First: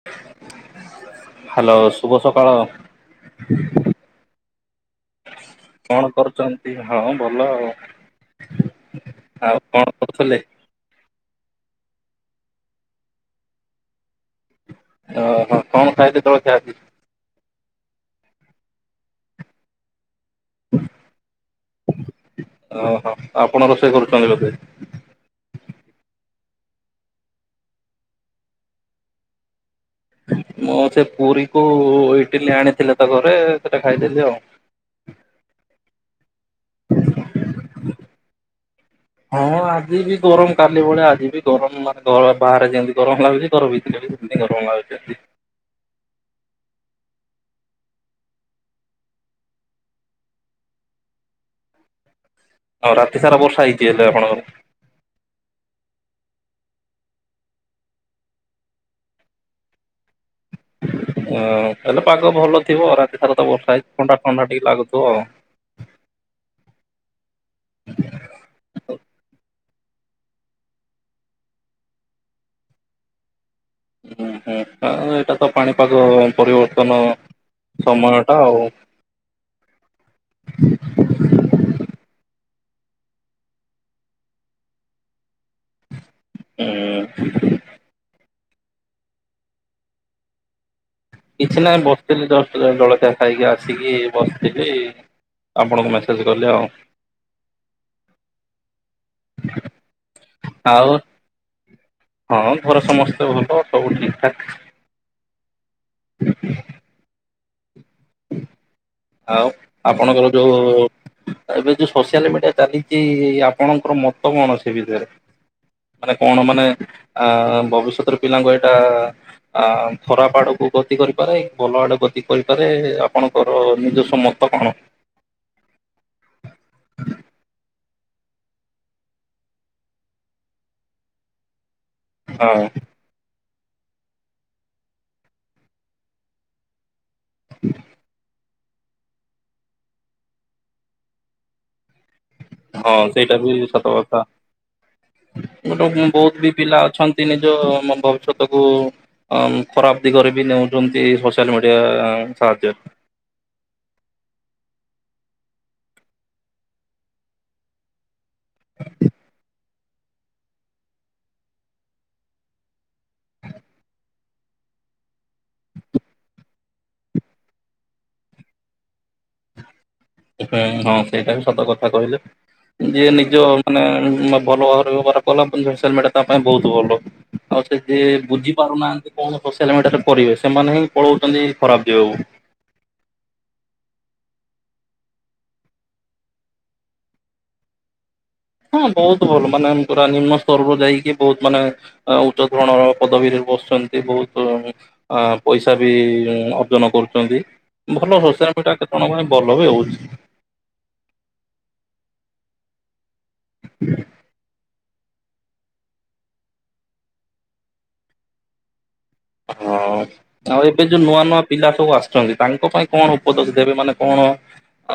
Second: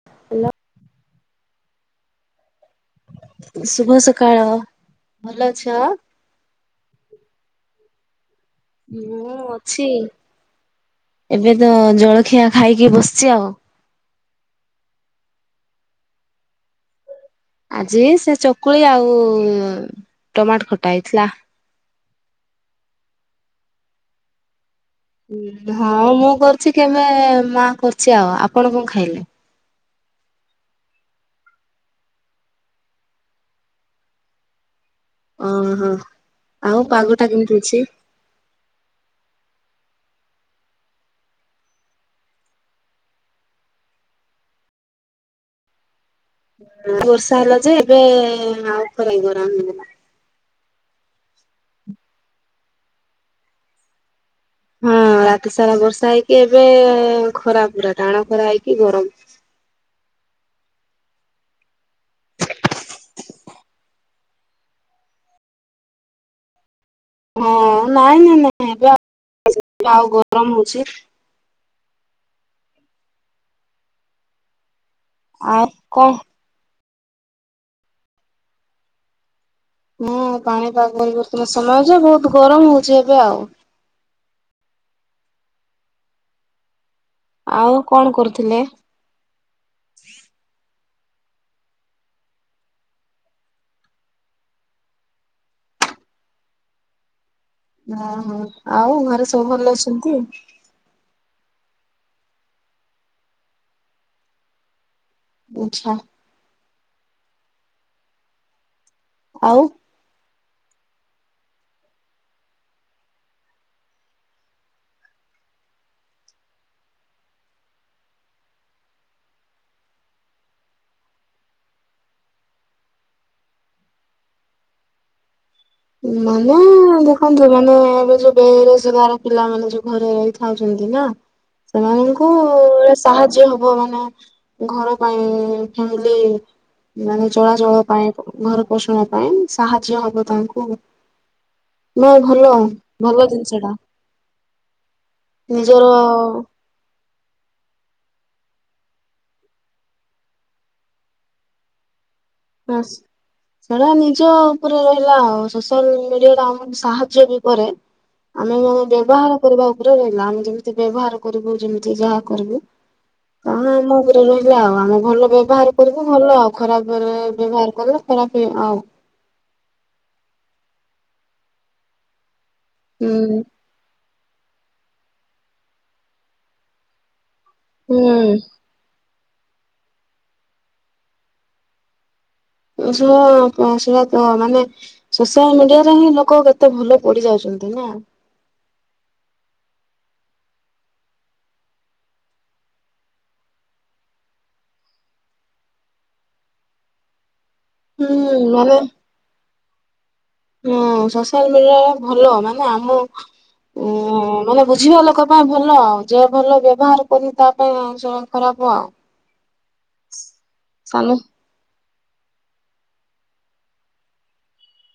[inaudible] Hello, ଶୁଭ ସକାଳ। ଶୁଭ ସକାଳ, ଭଲ ଅଛ। [inaudible] ହଁ, ଭଲ ଆଉ। ଆଉ କଣ କରୁଥିଲେ? ଏବେ ତ ଜଳଖିଆ ଖାଇକି ବସ୍‌ଚି ଆଉ। [inaudible] ଆଜି ସେ ଚକୁଳି ଆଉ ଟମାଟ୍ ଖଟା ହେ--ଥିଲା। ଆପଣ ରୋଷେଇ କରୁଚନ୍ତି ବଧେ। କ କେବେ ମା କ----ଆଉ, ଆପଣ ଖାଇଲେ? ମୁଁ ପୁରୀ କୁ ଇଟିଲି ଆଣିଥିଲେ ତ ଘରେ ସେଟା ଖାଇଦେଲି ଆଉ। ଆଉ ପାଗଟା କେ----ଅଛି? ହଁ, ଆଜି ବି ଗରମ୍ କାଲି ଭଳିଆ ଆଜି ବି ଗରମ୍ ବାହାରେ ଯେମ୍ତି ଗରମ୍ ଲାଗୁଚି। ଘର [inaudible] [inaudible] ଆଉ ରାତି ସାରା ବର୍ଷା ହେଇଚି, ହେଲେ ଆପଣ ହଁ ରାତି ସାରା ବର୍ଷା ହେଇକି, ଏବେ ଖରା ପୁରା ଟାଣ ଖରା ହେଇକି ଗରମ୍। ତାହାଲେ ପାଗ ଭଲ ଥିବ, ରାତି ସାରା ତ ବର୍ଷା ହେଇଚି ଥଣ୍ଡା ଥଣ୍ଡା ଟିକେ ଲାଗୁଥୁବ ଆଉ। [inaudible] ଏଟା ତ ଆଉ ପାଣିପାଗ କଣ ପରିବର୍ତ୍ତନ ସମୟ ଟା ଆଉ। ପାଣିପାଗ ବର୍ତ୍ତନ ସମୟ ଯେ ବହୁତ୍ ଗରମ ହଉଚି ଏବେ ଆଉ। ହୁଁ ଆଉ କ'ଣ କରୁଥିଲେ? କିଛି ନାହିଁ ବସ୍‌ଥିଲି ଜଷ୍ଟ ଜଳଖିଆ ଖାଇକି ଆସିକି ବସ୍‌ଥିଲି। ଆପଣଙ୍କୁ ମେସେଜ୍ କଲି ଆଉ। ଆଉ ଘରେ ସବୁ ଭଲ ଅ--ନ୍ତି। ହଁ ଘରେ ସମସ୍ତେ ଭଲ ସବୁ ଠିକ୍ ଠାକ୍। [inaudible] ଆଉ ଆପଣଙ୍କର ଏବେ ଯଉ ସୋସିଆଲ୍ ମିଡ଼ିଆ ଚାଲିଚି, ଆପଣଙ୍କର ମତ କ'ଣ ସେ ମାନେ କ'ଣ ମାନେ----ଭବିଷ୍ୟତରେ ପିଲାଙ୍କୁ ଏ--ଟା ଖରାପ୍ ଆଡ଼କୁ ଗତି କରିପାରେ, ଭଲ ଆ ଗତି କରିପାରେ। ଆପଣ--ର [inaudible] ମାନେ ଦେଖନ୍ତୁ ମାନେ ଏବେ ଯଉ ବେରୋଜଗାର ପିଲାମାନେ ଯଉ ଘରେ ରହି ସେମାନଙ୍କୁ ହଁ ହୁଁ ସାହାଯ୍ୟ ହବ ମାନେ ଘର ପାଇଁ କି ହେଲେ ମାନେ ଚଳାଚଳ ପାଇଁ ଘର ପୋଷଣ ପାଇଁ ସାହାଯ୍ୟ ହବ ତାଙ୍କୁ ନା ଭଲ ହଁ ଭଲ ସେଇଟା ଜିନିଷ ବି ଟା ସତ କଥା। ନିଜର ଗୋଟେ ବହୁତ ବି ପିଲା ଅଛନ୍ତି ନିଜ [unintelligible] ଅମ୍ ଖରାପ ଦିଗରେ ବି ନେଉଛନ୍ତି ସୋସିଆଲ ମିଡିଆ ସାହାଯ୍ୟରେ। ବସ୍ ସେଟା ନିଜ ଉପରେ ରହିଲା ଆଉ ସୋସିଆଲ ମିଡିଆ ଟା ଆମକୁ ସାହାଯ୍ୟ ବି କରେ। ଆମେ ମାନେ ବ୍ୟବହାର କରିବା ଉପରେ ରହିଲା ଆମେ ଯେମିତି ବ୍ୟବହାର କରିବୁ ଯେମିତି ଯାହା କରିବୁ। ହଁ ଆମ ଉପରେ ରହିଲା ଆଉ ଆମେ ଭଲ ବ୍ୟବହାର କରିବୁ ଭଲ ଆଉ ଖରାପରେ ବ୍ୟବହାର କଲେ ଖରାପେ ଆ ପାଇଁ ହଁ ସେଇଟା ବି ସତ କଥା କହିଲେ। ଯିଏ ହୁଁ ନିଜ ମାନେ ଭଲ ଭାବରେ ବ୍ୟବହାର କଲା ସୋସିଆଲ ମିଡିଆ ତା ପାଇଁ ବହୁତ ଭଲ ଆଉ ସେ ଯିଏ ହୁଁ ବୁଝି ପାରୁନାହାନ୍ତି କଣ ସୋସିଆଲ ମିଡିଆରେ କରିବେ ସେମାନେ ହିଁ ପଳଉଛନ୍ତି ଖରାପ ଦିଗକୁ। ପଇସା ପଇସା ତ ମାନେ ସୋସିଆଲ ମିଡିଆରେ ହିଁ ଲୋକ କେତେ ଭଲ ପଡ଼ି ଯାଉଛନ୍ତି ନା। ହଁ ବହୁତ ଭଲ ମାନେ ପୁରା ନିମ୍ନ ସ୍ତରରୁ ଯାଇକି ବହୁତ ମାନେ ଉଚ୍ଚ ଧରଣର ପଦବୀରେ ବସୁଛନ୍ତି ବହୁତୁ ଅ ପଇସା ବି ଅର୍ଜନ କରୁଛନ୍ତି। ଭଲ ହୁଁ ସୋସିଆଲ ମିଡିଆ ମାନେ କେତେ ଜଣଙ୍କ ପାଇଁ ଭଲ ବି ହଉଛି। ହଁ ସୋସିଆଲ ମିଡିଆ ଟା ଭଲ ମାନେ ଆମ ଉଁ ମାନେ ବୁଝିବା ଲୋକ ପାଇଁ ଭଲ ଆଉ ଯେ ଭଲ ବ୍ୟବହାର କରନି ତା ପାଇଁ ଖରାପ ଆଉ। ହଁ ଆଉ ଏବେ ଯୋଉ ସାନ ନୂଆ ନୂଆ ପିଲା ସବୁ ଆସୁଛନ୍ତି ତାଙ୍କ ପାଇଁ କଣ ଉପଦେଶ ଦେବେ ମାନେ କଣ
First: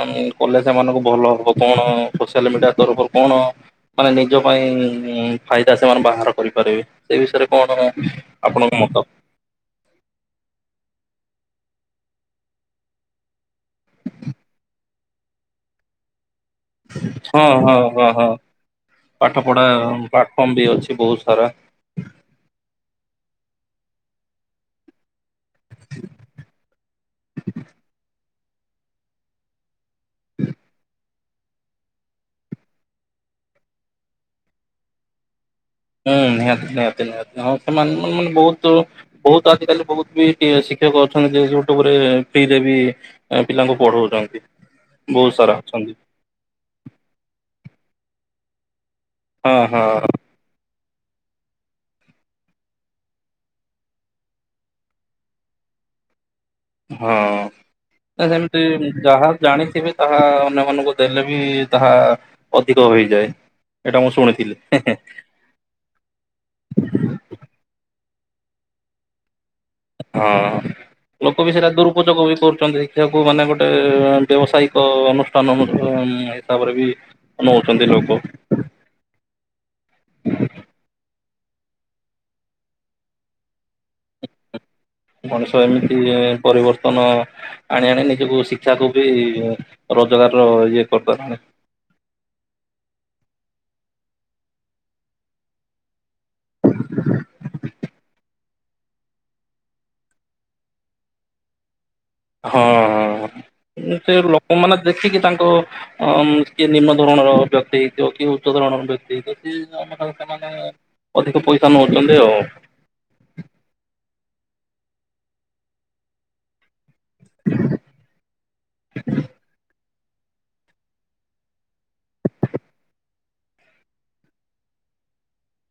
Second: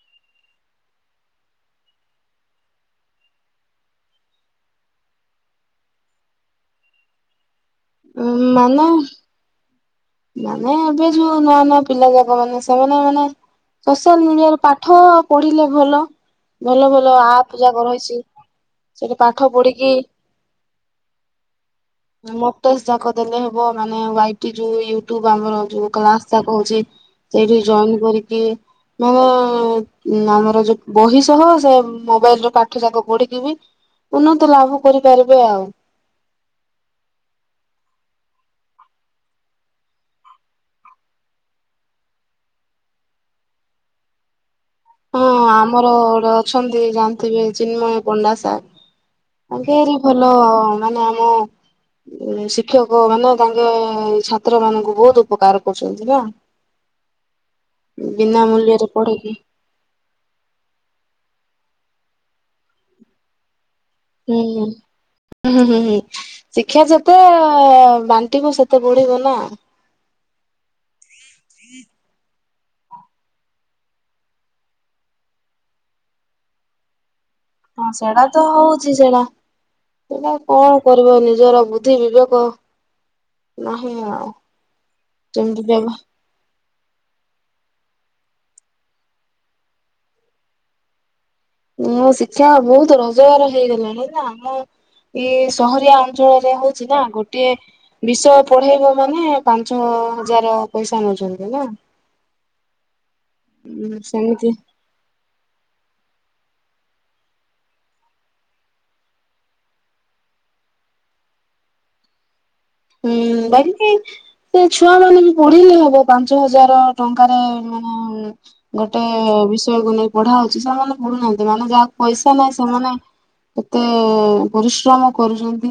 ଆ କଲେ ସେମାନଙ୍କୁ ଭଲ ହବ କଣ ସୋସିଆଲ ମିଡିଆ ତରଫରୁ କଣ? ମାନେ ନିଜ ପାଇଁ ଫାଇଦା ସେମାନେ ବାହାର କରିପାରିବେ। ସେଇ ବିଷୟରେ କଣ ଆପଣଙ୍କ ମାନେ ମତ? ମାନେ ଏବେ ଯୋଉ ନୂଆ ନୂଆ ପିଲା ଯାକ ମାନେ ସେମାନେ ମାନେ ସୋସିଆଲ ମିଡିଆରେ ପାଠ ପଢ଼ିଲେ ଭଲ। ଭଲ ଭଲ ହଁ ଆପ ହଁ ଯାକ ହଁ ରହିଛି। ହଁ ସେଠି ପାଠ ପଢ଼ା ପଢିକି ପ୍ଲାଟଫର୍ମ ବି ଅଛି ବହୁତ ସାରା। ମୋକ ଟେଷ୍ଟ ଯାକ ଦେଲେ ହେବ ମାନେ ୱାଟି ଯୋଉ ୟୁ ଟୁ ବ ଆମର ଯୋଉ କ୍ଲାସଟା କହୁଛି ସେଇଠି ଜଏନ୍ କରିକି ମାନେ ଉଁ ଆମର ଯୋଉ ବହି ସହ ସେ ମୋବାଇଲରେ ପାଠ ଯାକ ପଢ଼ିକି ବି ଉନ୍ନତ ଲାଭ କରିପାରିବେ ଆଉ। ହୁଁ ନିହାତି ନିହାତି ନିହାତି ହଁ ସେମାନେ ମାନେ ବହୁତୁ ବହୁତ ଆଜିକାଲି ବହୁତ ବି ଶିକ୍ଷକ ଅଛନ୍ତି ଯେ ୟୁଟୁବରେ ଫ୍ରିରେ ବି ପିଲାଙ୍କୁ ପଢ଼ଉଛନ୍ତି। ହଁ ଆମର ଗୋଟେ ଅଛନ୍ତି ଜାଣିଥିବେ ଚିନ୍ମୟ ପଣ୍ଡାସାର୍। ଆ ହଁ ହଁ [unintelligible] ଭଲ ମାନେ ଆମ ଉ ଶିକ୍ଷକ ମାନେ ତାଙ୍କେ ଛାତ୍ର ମାନଙ୍କୁ ବହୁତ ଉପକାର କରୁଛନ୍ତି ନା। ହଁ ନା ବିନା ସେମିତି ମୂଲ୍ୟରେ ଯାହା ପଢେଇକି ଜାଣିଥିବେ ତାହା ଅନ୍ୟମାନଙ୍କୁ ଦେଲେ ବି ତାହା ଅଧିକ ହୋଇଯାଏ। ଏଇଟା ମୁଁ ଶୁଣିଥିଲି ହୁଁ ହେଁ ହେଁ ହୁଁ ହୁଁ ହୁଁ ଶିକ୍ଷା ଯେତେ ବାଣ୍ଟିବ ସେତେ ବଢ଼ିବ ନା। ହଁ ଲୋକ ବି ସେଇଟା ଦୁରୁପଯୋଗ ବି କରୁଛନ୍ତି ଶିକ୍ଷାକୁ ମାନେ ଗୋଟେ ବ ବ୍ୟବସାୟିକ ଅନୁଷ୍ଠାନ ମଧ୍ୟ ତା ପରେ ବି ନଉଛନ୍ତି ହଁ ଲୋକ ସେଡ଼ା ତ ହୋଉଛି ସେଟା ସେଇଟା କଣ କରିବ ନିଜର ବୁଦ୍ଧି ବିବେକ ନାହିଁ ଆ ମଣିଷ ଏମିତି ପରିବର୍ତ୍ତନ ଆଣି ଆଣି ନିଜକୁ ଶିକ୍ଷା କୁ ବି ରୋଜଗାର ର ଇଏ କରିଦେଲାଣି। ମୁଁ ଶିକ୍ଷା ବହୁତ ରୋଜଗାର ହେଇଗଲାଣି ନା ଆମ ଏଇ ସହରିଆ ଅଞ୍ଚଳରେ ହଉଛି ନା ଗୋଟେ ବିଷ ପଢ଼େଇବ ମାନେ ପାଞ୍ଚ ହଜାର ପଇସା ନୋଉଛନ୍ତି ନା। ହଁ ହଁ ଉଁ ସେ ସେମିତି ଲୋକମାନେ ଦେଖିକି ତାଙ୍କ ଅଁ କିଏ ନିମ୍ନ ଧୋରଣର ବ୍ୟକ୍ତି ହେଇତିବ କି ଉଚ୍ଚ ଧରଣର ବ୍ୟକ୍ତି ହେଇଥିବ କିଏ ଆମେ ତାକୁ କ୍ଷମା ଅଧିକ ପଇସା ନଉଛନ୍ତି ଆଉ। ହୁଁ ବାହି କେ ସେ ଛୁଆ ମାନେବି ପଢ଼ିଲେ ହବ ପାଞ୍ଚହଜାର ଟଙ୍କାରେ ମାନେ ଗୋଟେ ବିଷୟକୁ ନେଇ ପଢ଼ା ହୋଉଛି ସେମାନେ ପଢ଼ୁନାହାନ୍ତି ମାନେ ଯାହାର ପଇସା ନାହିଁ ସେମାନେ ଏତେ ପରିଶ୍ରମ କରୁଛନ୍ତି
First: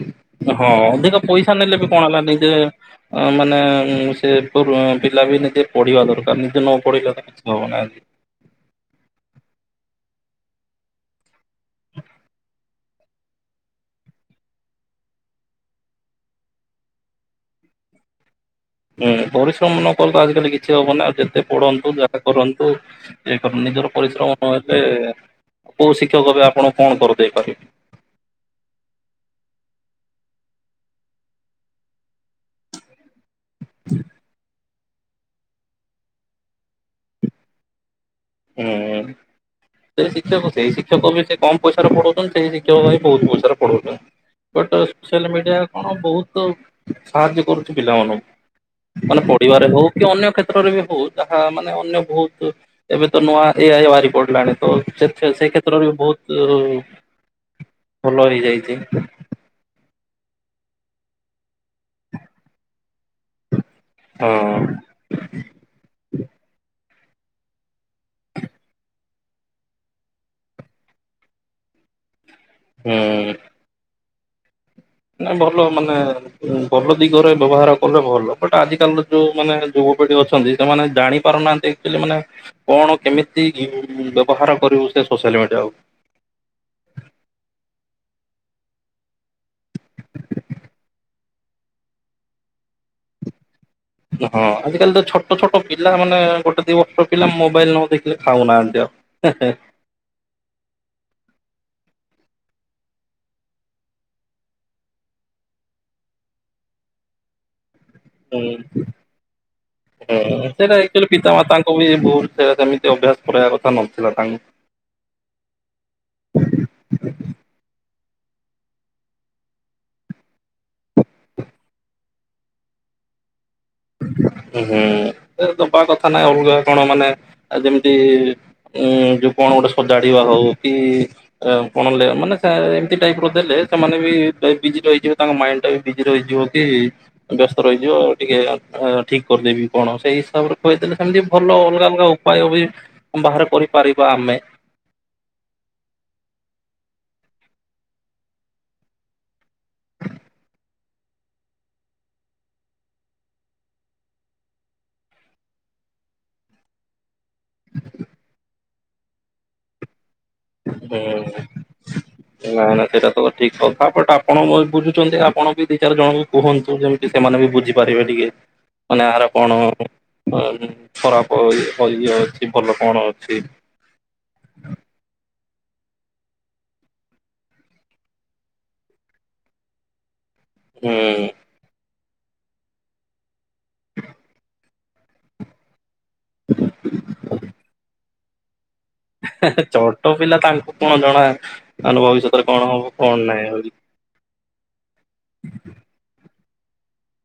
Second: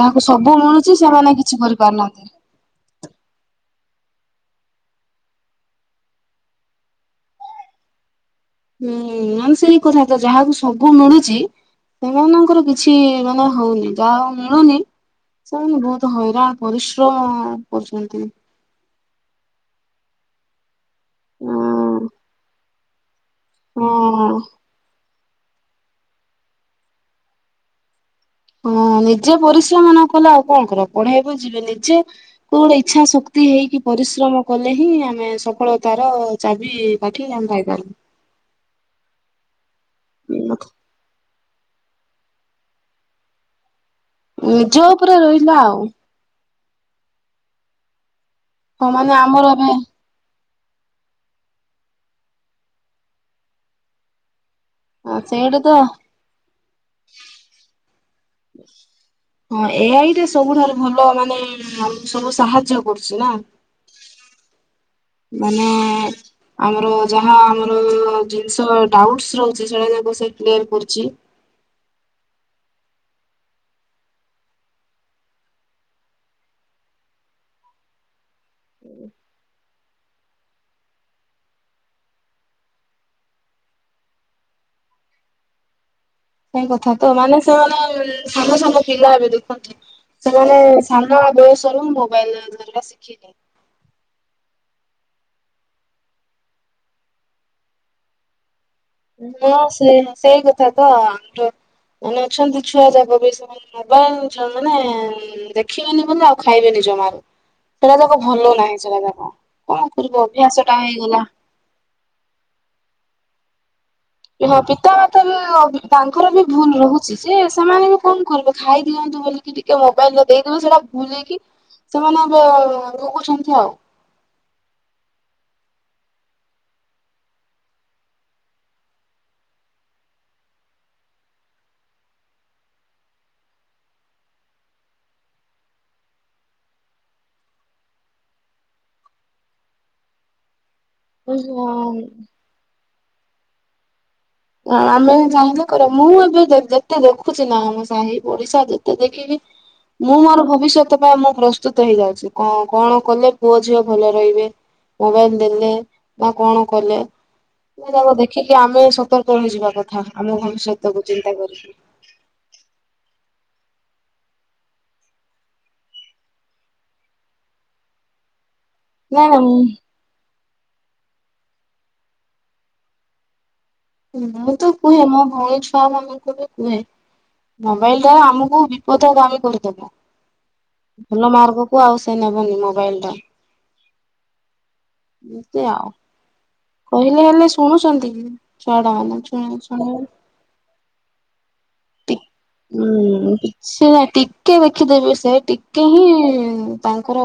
ଯାହାକୁ ସବୁ ହଁ ମଣି ଅଧିକ ପଇସା ନେଲେ ବି କଣ ହେଲା ନିଜେ ମାନେ ସେ ପୁରୁ ପିଲା ବି ନିଜେ ପଢ଼ିବା ଦରକାର୍ ନିଜେ ନ ପଢ଼ିଲେ ବି ବବୁ ନାହାନ୍ତି ହୁଁ ନହେନେ ସେଇ କଥା ତ ଯାହାକୁ ସବୁ ମିଳୁଛି ସେମାନଙ୍କର କିଛି ମାନେ ହଉନି ଯାହାର ମିଳୁନି ସେମାନେ ବହୁତ ହଇରାଣ ପରିଶ୍ରମ କରୁଛନ୍ତି। ହୁଁ ପରିଶ୍ରମ ନକଲେ ତ ଆଜିକାଲି କିଛି ହବନି ଆଉ ଯେତେ ପଢ଼ନ୍ତୁ ହଁ ଯାହା କରନ୍ତୁ। ହେଇପାରୁନି ଧର ପରିଶ୍ରମ ହଁ ନହେଲେ କୋଉ ଶିକ୍ଷକ ବି ଆପଣ କଣ କରିଦେଇପାରିବେ। ହଁ ନିଜେ ପରିଶ୍ରମ ନକଲେ ଆଉ କଣ କରିବ ପଢ଼େଇବାକୁ ଯିବେ ନିଯେ ତୁ ଗୋଟେ ଇଛା ସକ୍ ତି ହେଇକି ପରିଶ୍ରମ କଲେ ହିଁ ଆମେ ସଫଳତାର ଚାବି ପାଠି ଆମେ ପାଇ ପାରିଲୁ। ହୁଁ ସେ ଶିକ୍ଷା ମୁଁ ଦେଇ ସେପ ବି ସେ କମ୍ ପଇସାରେ ପଢ଼ଉଛନ୍ତି ସେଇ ଶିକ୍ଷକ ହିଁ ବହୁତ୍ ପଇସାରେ ପଢ଼ଉଛନ୍ତି। ନିଜ ବଟ ଉପରେ ସୋସିଆଲ୍ ରହିଲା ମିଡ଼ିଆ ଆଉ କଣ ବହୁତ୍ ସାହାଯ୍ୟ କରୁଛି ହଁ ପିଲାମାନଙ୍କୁ। ମାନେ ଆମର ପଢ଼ିବାରେ ଏବେ ହୋଉ କି ଅନ୍ୟ କ୍ଷେତ୍ରରେ ବି ହୋଉ ଯାହା ମାନେ ଅନ୍ୟ ବହୁତ୍ ଏବେ ତ ନୂଆ ଏ ଆଇ ବାହାରି ପଡ଼ିଲାଣି ତ ସେଥି ସେ ସେଇଟା ତ କ୍ଷେତ୍ରରୁ ବି ବହୁତ୍ ତ ଭଲ ହେଇ ଯାଇଛି। ହଁ ଏଆଇଟା ସବୁଠାରୁ ଭଲ ମାନେ ସବୁ ସାହାଯ୍ୟ କରୁଛି ନା। ହଁ ମାନେ ଆମର ଯାହା ଆମର ଜିନିଷ ଡାଉଟସ ରହୁଛି ସେଟା ଯେହେତୁ ସେ କ୍ଲିୟର୍ କରୁଛି। ହୁଁ ନା ଭଲ ମାନେ ଭଲ ଦିଗରେ ବ୍ୟବହାର କଲେ ଭଲ ବଟ ଆଜିକାଲିର ଯୋଉ ମାନେ ଯୁବପିଢ଼ି ଅଛନ୍ତି ସେମାନେ ଜାଣିପାରୁନାହାନ୍ତି। କିଲ ମାନେ କଣ କେମିତି ବ୍ୟବହାର କରିବୁ ସେ ସୋସିଆଲ ମିଡ଼ିଆ କୁ ସେଇ କଥା ତ ମାନେ ସେମାନେ ସାଙ୍ଗ ସାଙ୍ଗ ପିଲା ଏବେ ଦେଖନ୍ତି। ସେମାନେ ସାନ ବୟସରୁ ମୋବାଇଲ ଧରିବା ଶିଖିଯାଇ। ହଁ ଆଜିକାଲି ତ ଛୋଟ ଛୋଟ ପିଲା ମାନେ ଗୋଟେ ଦି ବର୍ଷ ପିଲା ମୋବାଇଲ ନ ଦେଖିଲେ ଖାଉନାହାନ୍ତି ଆଉ। ହଁ ସେ ସେଇ କଥା ତ ଆମଠ ମାନେ ଅଛନ୍ତି ଛୁଆ ଯାକ ବି ସେ ମୋବାଇଲ ମାନେ ଦେଖିବେନି ବଲ ଆଉ ଖାଇବେନି ଜମାରୁ ସେଟା ଯାକ ଭଲ ନାହିଁ ହୁଁ ସେଟା ଯାକ କଣ କରିବ ଅଭ୍ୟାସ ଟା ହେଇଗଲା। ବହୁତ ସେ ସେମିତି ଅଭ୍ୟାସ କରିବା କଥା ନଥିଲା ତାଙ୍କ। ପିତାମାତା ବି ତାଙ୍କର ବି ଭୁଲ ରହୁଛି ଯେ ସେମାନେ ବି କଣ କରିବେ ଖାଇ ଦିଅନ୍ତୁ ବିକି ଟ ଟିକେ ମୋବାଇଲ ଦେଇଦିବ ସେଇଟା ଭୁଲେଇକି ସେମାନେ ଭୋଗୁଛନ୍ତି ଆଉ। ହ ହୁଁ ଏ ବା କଥା ନହିଁ ଅଲଗା କଣ ମାନେ ଯେମିତି ଉଁ ଯୋଉ କଣ ଗୋଟେ ସଜାଡିବା ହଉ କି କଣ ମାନେ ଏମିତି ଟାଇପ ର ଦେଲେ ସେମାନେ ବି ବିଜି ରହିିଯିବେ ତାଙ୍କ ମାଇଣ୍ଡରେ ବିଜି ରହିଯିବ କି ବ୍ୟସ୍ତ ରହିଯିବ ଆଉ ଟିକେ ଠିକ କରିଦେବି କଣ ସେଇ ହିସାବରେ କହିୁଆଇଦେଲେ ସେମିତି ହଁ ଭଲ ଅଲଗା ଅଲଗା ଉପାୟ ବି ଆମେ ବାହାର କରିପାରିବା ଆମେ। ହ ଆମେ ଚାହିଁଲେ କର ମୁଁ ଏବେ ଯେତେ ଦେଖୁଛି ନା ଆମ ସାହି ପଡିଶା ଯେତେ ଦେଖିକି ମୁଁ ମୋର ଭବିଷ୍ୟତ ପାଇଁ ମୁଁ ପ୍ରସ୍ତୁତ ହେଇଯାଉଛି କ କଣ କଲେ ପୁଅ ଝିଅ ଭଲ ରହିବେ ମୋବାଇଲ ଦେଲେ ବା କଣ କଲେ ତାଙ୍କ ଦେଖିକି ଆମେ ସତର୍କ ରହିଯିବା କଥା ଆମ ଭବିଷ୍ୟତକୁ ଚିନ୍ତା କରିକି ନାଇଁ ନାାଇଁ ସେଇଟା ତ ଠିକ କଥା ବଟ ଆପଣ ବୁଝୁଛନ୍ତି ଆପଣ ବି ଦି ଚାରି ଜଣ ବି କୁହନ୍ତୁ ଯେମିତି ସେମାନେ ବି ବୁଝିପାରିବେ ଟିକେ ମାନେ ନା ଆହାର କଣ ଖରାପ ଇଏ ଅଛି ଭଲ କଣ ଅଛି ମୁଁ ତ କୁହେ ମୋ ଭଉଣୀ ଛୁଆ ମାନଙ୍କୁ ବି କୁହେ ମୋବାଇଲ ଟା ଆମକୁ ବିପଦ ଦମୀ କରିଦବ ହୁଁ ଭଲ ମାର୍ଗ କୁ ଆଉ ସେ ନେବନି ମୋବାଇଲ ଟ [inaudible] ନି ସେେ ଆଉ କହିଲେ ହେଲେ ଶୁଣୁଛନ୍ତି କି ଚଛଡ଼ ଛୋଟ ପିଲା ତାଙ୍କୁ କଣ ଜଣା ତାାନେ ଭବିଷ୍ୟତରେ କଣ ହବ କଣ ନାହିଁଉ ସେ ନା ଟିକେ ଦେଖିଦେବି ସେ ଟିକେ ହିଁ ତାଙ୍କର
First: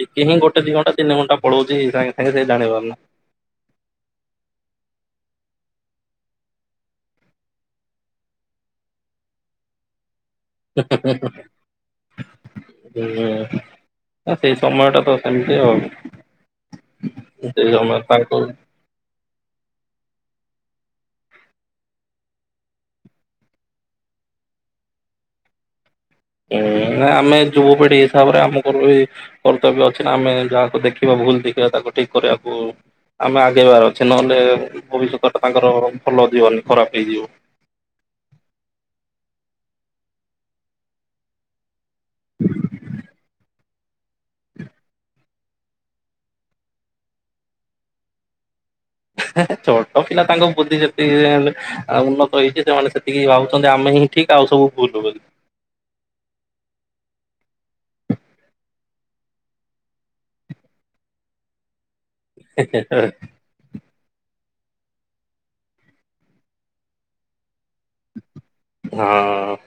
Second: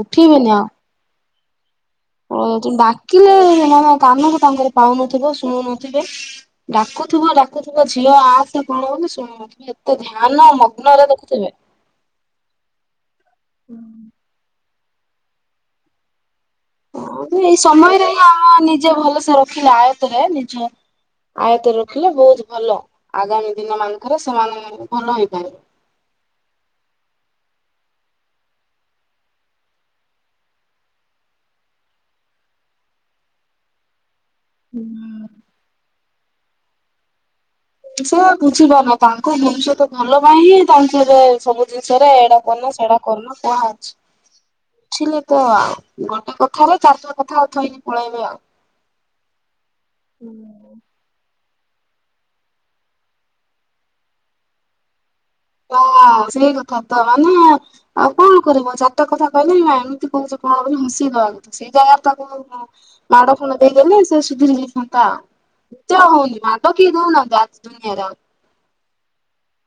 ଟିକେି ଗୋଟେ ଦିଣ୍ା ତିନିଣ୍ଟା ପଳଉଛିଇଙ୍ଗେ ାଉ ଡାକିଲେ ମାନ କାନକୁ ତାଙ୍କରେ ପାଉନଥିବ ଶୁଣୁନଥିବେ ଡାକୁଥିବ ଡାକୁଥିବ ଝିଅ ଆ ସେ କଣ କ ଶୁଣ ଏତେ ଧ୍ୟାନ ମଗ୍ନରେ ଦେଖୁଥିବେ। ସେ ହୁଁ ସେଇ ସମୟଟା ତ ସେମିତି ହବ ଏଇ ସମୟରେ ହିଁ ତାଙ୍କୁ ଆମ ନିଜେ ଭଲସେ ରଖିଲେ ଆୟତରେ ନିଜ ଆୟତ ରଖିଲେ ବହୁତ ଭଲ ଆଗାମୀ ଦିନ ମାନଙ୍କରେ ସେମାନେଙ୍କ ଭଲ ହେଇପାରେ ହୁଁ ଆମେ ଯୁବପିଢି ହିସାବରେ ଆମର ଏ କର୍ତ୍ତବ୍ୟ ଅଛି ନା ଆମେ ଯାହାକୁ ଦେଖିବା ଭୁଲ ଦେଖିବା ତାକୁ ଠିକ କରିବାକୁ ଆମେ ଆଗେଇବାର ଅଛେ ନହେଲେ ଭବିଷ୍ୟତ ହୁଁ। ଟା ତାଙ୍କର ଭଲ ଯିବନି ଖରାପ ହେଇଯିବ ସେ ବୁଝିପାରୁନ ତାଙ୍କ ମନୁଷ୍ୟ ତ ଭଲ ପାଇଁ ହିଁ ତାଙ୍କୁ ଏ ସବୁ ଜିନିଷ ଏଇଟା କରନ ସେଇଟା କରନ କହ ଅଛି ବୁଝିଲେ ତ ଗୋଟେ କଥ ହେଲେ ଚାରି କଥା ଆଉଥଇକି ପଳେଇବେ ଆଉ ଛୋଟ କି ନା ହୁଁ। ତାଙ୍କୁ ବୁଦ୍ଧିଛନ୍ତିଛନ୍ତି ଉନ୍ନତ ହେଇଛି ସେମାନେ ସେତିକି ଭାବଛନ୍ତି ଆମେ ହିଁ ଠିକ ଆଉ ସବୁ ଭୁଲ ବୋଲି ଓ ସେଇ କଥା ତ ମାନେ ଆଉ କଣ କରିବ ଚାରି କଥା କହିଲେ ଏମିତି କହୁଛ କଣ ବୋଲି ହସଦ ଆକୁ ସେଇ ଜାଗାରେ ତାକୁ ହଁ। ମାଡ ଫଣ ଦେଇଦେଲେ ସେ ସୁଧିରି ଯାଇଥାନ୍ତା ହଉନି ମାଦ କିଏ ଦଉନାହାନ୍ତି ଆଜି ଦୁନିଆରେ ହଁ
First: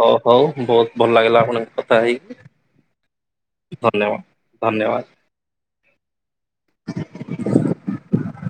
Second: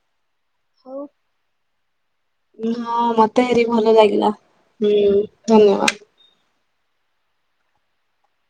ହଉ, ହଉ ବହୁତ ହଉ। ଭଲ ଲାଗିଲା ଆପଣଙ୍କ କଥା ହେଇକି। ହଁ, ମତେ ଭାରି ଭଲ ଧନ୍ୟବାଦ ଲାଗିଲା ଧନ୍ୟବାଦ। ହୁଁ ଧନ୍ୟବାଦ। [inaudible]